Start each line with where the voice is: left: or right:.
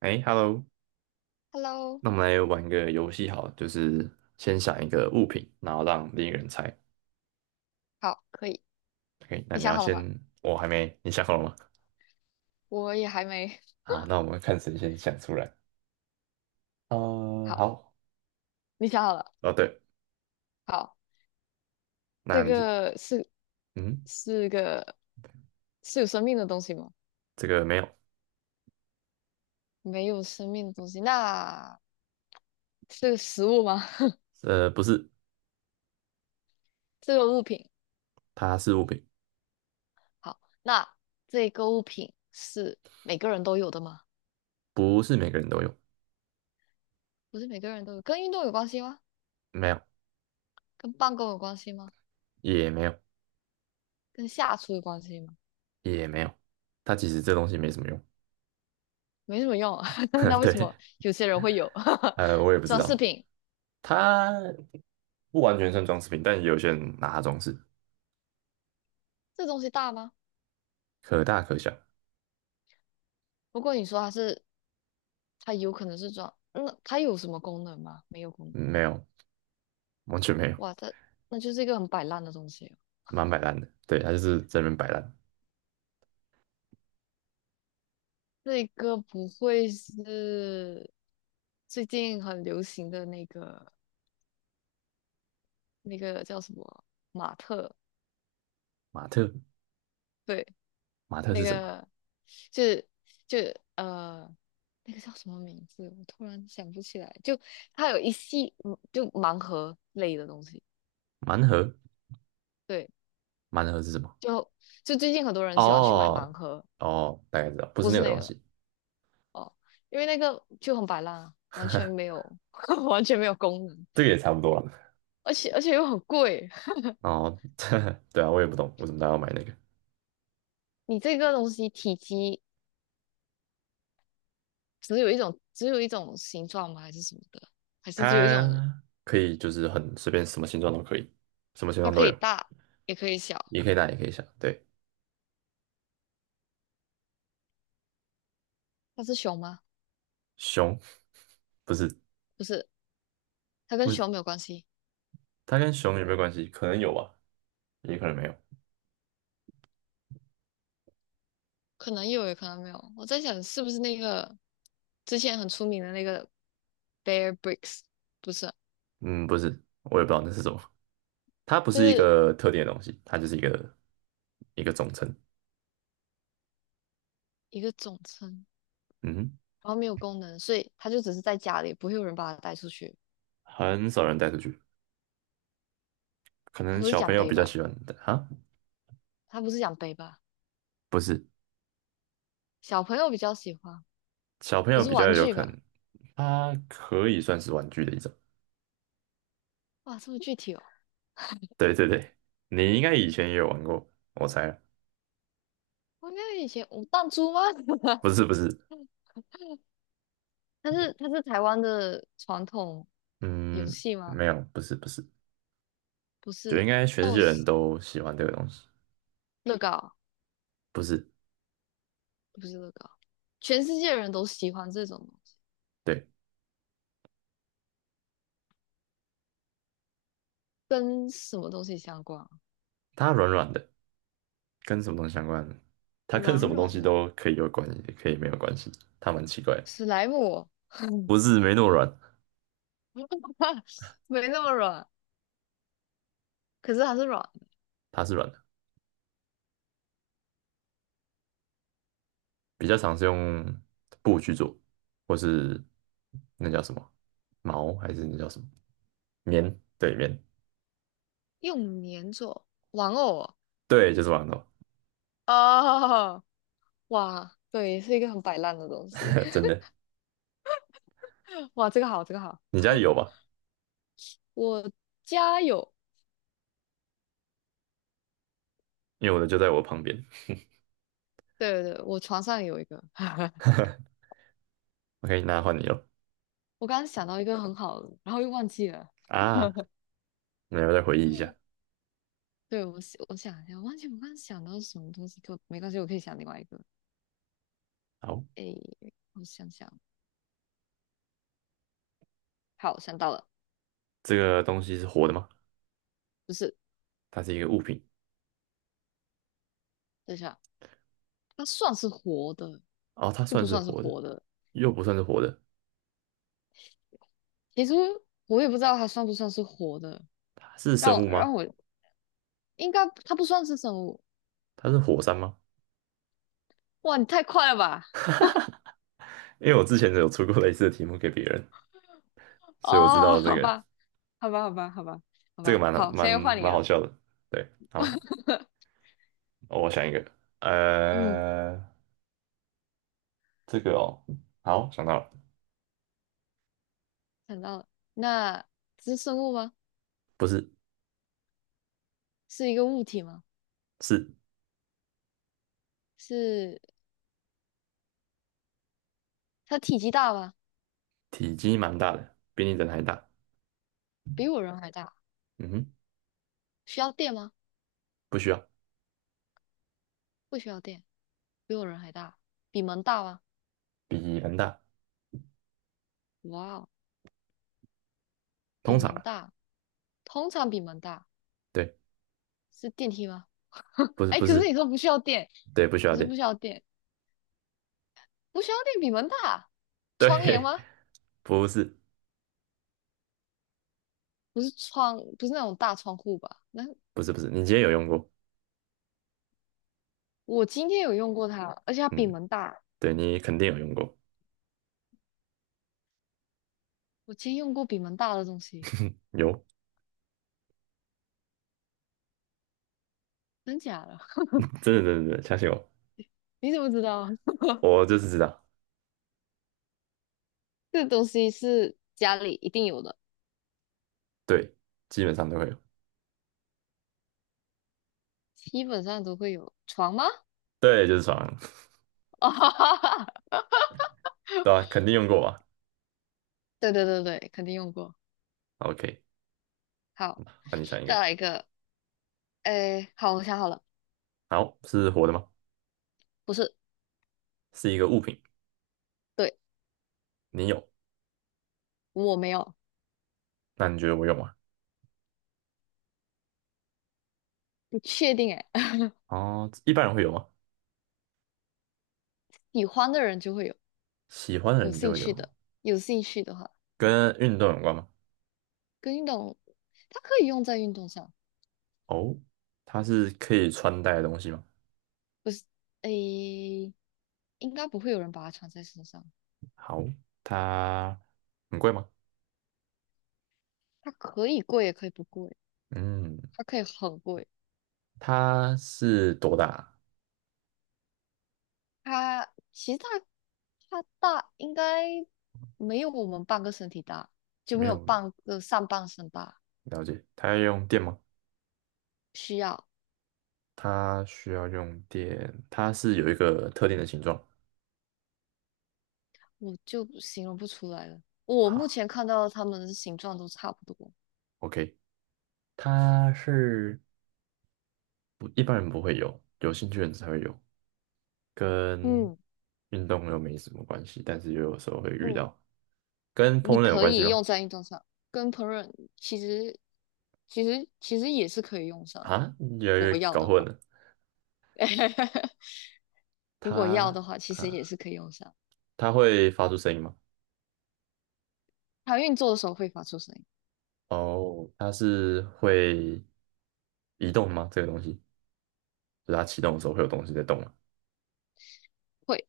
right: 哎，Hello，
left: Hello，
right: 那我们来玩个游戏好了，就是先想一个物品，然后让另一个人猜。
left: 好，可以。
right: OK，那
left: 你
right: 你
left: 想
right: 要
left: 好了
right: 先，
left: 吗？
right: 我还没，你想好了吗？
left: 我也还没。
right: 好，那我们看谁先想出来。
left: 好，
right: 好，
left: 你想好了。
right: 哦对，
left: 好，
right: 那
left: 这
right: 你是，
left: 个是
right: 嗯，
left: 是个是有生命的东西吗？
right: 这个没有，
left: 没有生命的东西，那是个食物吗？
right: 不是，
left: 这个物品。
right: 它是物品，
left: 好，那这个物品是每个人都有的吗？
right: 不是每个人都有，
left: 不是每个人都有，跟运动有关系吗？
right: 没有，
left: 跟办公有关系吗？
right: 也没有，
left: 跟下厨有关系吗？
right: 也没有，它其实这东西没什么用。
left: 没什么用啊，那 为什
right: 对，
left: 么有些人会有？
right: 我也不知
left: 装饰
right: 道，
left: 品，
right: 它不完全算装饰品，但也有些人拿它装饰，
left: 这东西大吗？
right: 可大可小，
left: 不过你说它是它有可能是装，那它有什么功能吗？没有功能。
right: 没有，完全没有。
left: 哇，它那就是一个很摆烂的东西哦。
right: 蛮摆烂的。对，他就是在那边摆烂。
left: 那个不会是最近很流行的那个那个叫什么马特？
right: 马特，
left: 对，
right: 马特
left: 那
right: 是什么？
left: 个就是就呃那个叫什么名字？我突然想不起来。就它有一系就盲盒类的东西，
right: 盲盒，
left: 对，
right: 盲盒是什么？
left: 就就最近很多人喜欢去买盲
right: 哦，
left: 盒，
right: 哦，大概知道，不是
left: 不
right: 那
left: 是
right: 个
left: 那
right: 东
left: 个。
right: 西。
left: 哦，因为那个就很摆烂啊，完全没 有 完全没有功能，
right: 这个也差不多了。
left: 而且又很贵。
right: 哦，对啊，我也不懂为什么大家要买那个。
left: 你这个东西体积只有一种，只有一种形状吗？还是什么的？还是只有一种？
right: 它可以就是很随便，什么形状都可以，什么形
left: 它
right: 状都
left: 可以
right: 有，
left: 大，也可以小。
right: 也可以大也可以小。对，
left: 它是熊吗？
right: 熊不是，
left: 不是，它跟
right: 不是，
left: 熊没有关系，
right: 它跟熊有没有关系？可能有吧，也可能没有。
left: 可能有，也可能没有。我在想是不是那个之前很出名的那个 Bear Bricks，不是，
right: 嗯，不是，我也不知道那是什么。它不
left: 就
right: 是一
left: 是
right: 个特定的东西，它就是一个总称。
left: 一个总称，
right: 嗯哼，
left: 然后没有功能，所以它就只是在家里，不会有人把它带出去。
right: 很少人带出去，可
left: 它
right: 能
left: 不是
right: 小朋
left: 奖
right: 友
left: 杯
right: 比较
left: 吧？
right: 喜欢带哈，
left: 它不是奖杯吧？
right: 不是，
left: 小朋友比较喜欢，
right: 小朋
left: 不
right: 友
left: 是
right: 比较
left: 玩
right: 有
left: 具
right: 可
left: 吧？
right: 能，它可以算是玩具的一种。
left: 哇，这么具体哦！
right: 对对对，你应该以前也有玩过，我猜。
left: 我那以前我弹珠吗？
right: 不是不是，
left: 它是台湾的传统游
right: 嗯，
left: 戏吗？
right: 没有，不是不是，
left: 不
right: 就应
left: 是，
right: 该全
left: 但
right: 世界
left: 我
right: 人
left: 是
right: 都喜欢这个东西，
left: 乐高，
right: 不是，
left: 不是乐高，全世界人都喜欢这种东西，
right: 对，
left: 跟什么东西相关啊？
right: 它软软的，跟什么东西相关的？它跟
left: 软
right: 什么东
left: 软
right: 西
left: 的
right: 都可以有关系，也可以没有关系。它蛮奇怪的，
left: 史莱姆哦，
right: 不是没那么软，
left: 没那么软，可是它是软的，
right: 它是软的，比较常是用布去做，或是那叫什么毛，还是那叫什么棉？对，棉，
left: 用粘做玩偶。
right: 对，就是馒头，
left: 哦，哦，哇，对，是一个很摆烂的东西。
right: 真 的。
left: 哇，这个好，这个好。
right: 你家里有吧？
left: 我家有，
right: 因为我的就在我旁边。
left: 对对对，我床上有一个。
right: OK，那换你了。
left: 我刚刚想到一个很好的，然后又忘记了。
right: 啊，那要再回忆一下。
left: 对，我想一下，我忘记我刚刚想到什么东西，可没关系，我可以想另外一个。
right: 好，
left: 诶，我想想，好，想到了，
right: 这个东西是活的吗？
left: 不是，
right: 它是一个物品，
left: 等一下，它算是活的，
right: 哦，它
left: 就不
right: 算是
left: 算是
right: 活的，
left: 活的。
right: 又不算是活的。
left: 其实我也不知道它算不算是活的，
right: 它是
left: 让
right: 生
left: 我
right: 物吗？
left: 让我应该它不算是生物。
right: 它是火山吗？
left: 哇，你太快了吧！
right: 因为我之前有出过类似的题目给别人，所以我知
left: 哦，
right: 道这
left: 好
right: 个。
left: 吧，好吧，好吧，好吧，好
right: 这个
left: 吧，
right: 蛮好，
left: 好，现
right: 蛮
left: 在又换你
right: 蛮好
left: 了。
right: 笑的。对，好，哦我想一个，
left: 嗯，
right: 呃，这个哦，好，想到了，
left: 想到了，那这是生物吗？
right: 不是，
left: 是一个物体吗？
right: 是。
left: 是它体积大吗？
right: 体积蛮大的，比你人还大。
left: 比我人还大。
right: 嗯哼，
left: 需要电吗？
right: 不需要，
left: 不需要电，比我人还大。比门大吗？
right: 比人大，
left: 哇哦，比
right: 通常
left: 门
right: 啊，
left: 大，通常比门大。
right: 对，
left: 是电梯吗？
right: 不是
left: 哎，
right: 不
left: 可是
right: 是，
left: 你说不需要电，
right: 对，不需要
left: 你说
right: 电，
left: 不需要电，不需要电比门大。窗帘
right: 对，
left: 吗？
right: 不是
left: 不是窗，不是那种大窗户吧？那
right: 不是不是，你今天有用过，
left: 我今天有用过它，而且它比
right: 嗯，
left: 门大。
right: 对你肯定有用过，
left: 我今天用过比门大的东西，
right: 有，
left: 真假的？
right: 真的真的真的，相信我，
left: 你怎么知道？
right: 我就是知道，
left: 这个东西是家里一定有的，
right: 对，基本上都会有，
left: 基本上都会有。床吗？
right: 对，就是床。
left: 哦，
right: 对啊，肯定用过吧
left: 对对对对，肯定用过。
right: ？OK，
left: 好，
right: 那你想一个，
left: 再来一个。哎，好，我想好了，
right: 好，是活的吗？
left: 不是，
right: 是一个物品，
left: 对，
right: 你有，
left: 我没有，
right: 那你觉得我有吗？
left: 不确定。哎，
right: 哦，一般人会有吗？
left: 喜欢的人就会有，
right: 喜欢的
left: 有
right: 人就
left: 兴
right: 会
left: 趣
right: 有，
left: 的，有兴趣的话，嗯
right: 跟运动有关吗？
left: 跟运动，它可以用在运动上，
right: 哦，它是可以穿戴的东西吗？
left: 不是，哎，应该不会有人把它穿在身上。
right: 好，它很贵吗？
left: 它可以贵，也可以不贵。
right: 嗯，
left: 它可以很贵。
right: 它是多大？
left: 它其实它大应该没有我们半个身体大，就
right: 没
left: 没有
right: 有
left: 半个上半身大。
right: 了解，它要用电吗？
left: 需要
right: 它需要用电，它是有一个特定的形状
left: 我就形容不出来了。我目
right: 啊。
left: 前看到它们的形状都差不多。
right: OK，它是不，一般人不会有，有兴趣的人才会有，跟
left: 嗯
right: 运动又没什么关系，但是又有时候会遇
left: 嗯，
right: 到，跟
left: 你
right: 烹饪有
left: 可
right: 关系
left: 以
right: 吗？
left: 用在运动上，跟烹饪其实其实其实也是可以用上的。
right: 啊，越来
left: 如
right: 越
left: 果要
right: 搞
left: 的
right: 混
left: 话，
right: 了。
left: 如果要
right: 它
left: 的话，其实也
right: 啊，
left: 是可以用上。
right: 它会发出声音吗？
left: 它运作的时候会发出声音，
right: 哦，它是会移动吗？这个东西，就是它启动的时候会有东西在动吗
left: 会，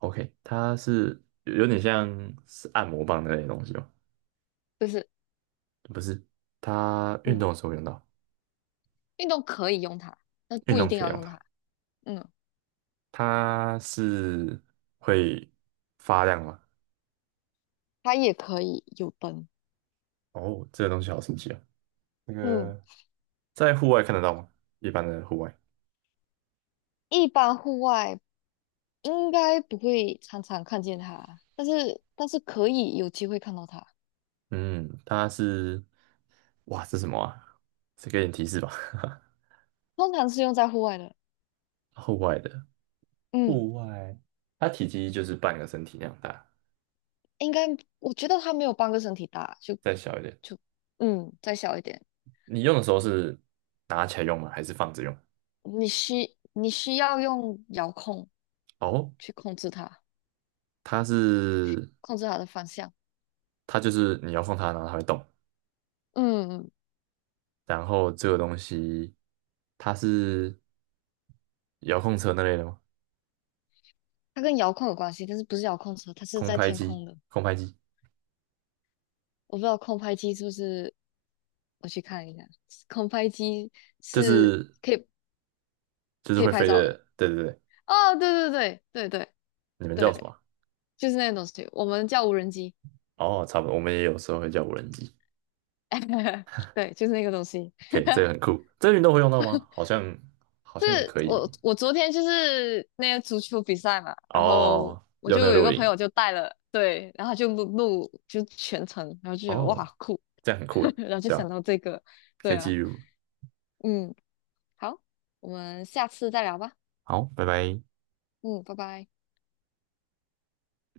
right: ？OK，它是有有点像是按摩棒那类的东西吗？
left: 就是
right: 不是，它运
left: 嗯。
right: 动的时候会用到，
left: 运动可以用它，但
right: 运
left: 不一
right: 动
left: 定
right: 可以
left: 要
right: 用
left: 用
right: 它。
left: 它。嗯，
right: 它是会发亮吗？
left: 它也可以有灯。
right: 哦，这个东西好神奇啊！那
left: 嗯，
right: 个在户外看得到吗？一般的户外，
left: 一般户外应该不会常常看见它，但是可以有机会看到它。
right: 嗯，它是，哇，这是什么啊？再给点提示吧。
left: 通常是用在户外的。
right: 户外的，
left: 嗯，
right: 户外，它体积就是半个身体那样大，
left: 应该我觉得它没有半个身体大，就
right: 再小一点。
left: 就嗯再小一点。
right: 你用的时候是拿起来用吗？还是放着用？
left: 你需要用遥控
right: 哦，
left: 去控制它，
right: 它是，
left: 控制它的方向。
right: 它就是你遥控它，然后它会动。
left: 嗯，嗯，
right: 然后这个东西，它是遥控车那类的吗？
left: 它跟遥控有关系，但是不是遥控车，它是
right: 空
left: 在
right: 拍
left: 天
right: 机，
left: 空的。
right: 空拍机
left: 我不知道空拍机是不是我去看一下，空拍机
right: 就
left: 是
right: 是，
left: 可以可以
right: 会
left: 拍
right: 飞
left: 照的。
right: 的，对对对，
left: 哦，对对对对对
right: 你们叫什
left: 对，
right: 么啊，
left: 就是那个东西，我们叫无人机。
right: 哦，差不多，我们也有时候会叫无人机。
left: 对，就是那个东西。
right: 可以，这个很酷。这个运动会用到吗？好像好
left: 这
right: 像也可
left: 我
right: 以。
left: 我昨天就是那个足球比赛嘛，然后
right: 哦，
left: 我
right: 用那
left: 就
right: 个
left: 有一
right: 录
left: 个朋
right: 影，
left: 友就带了，对，然后就录就全程，然后就觉得哇
right: 哦，
left: 酷，
right: 这样很酷诶，
left: 然后就
right: 对吧？
left: 想到这个，对
right: 可以记
left: 啊，
right: 录。
left: 嗯，好，我们下次再聊吧，
right: 好，拜拜。
left: 嗯，拜拜。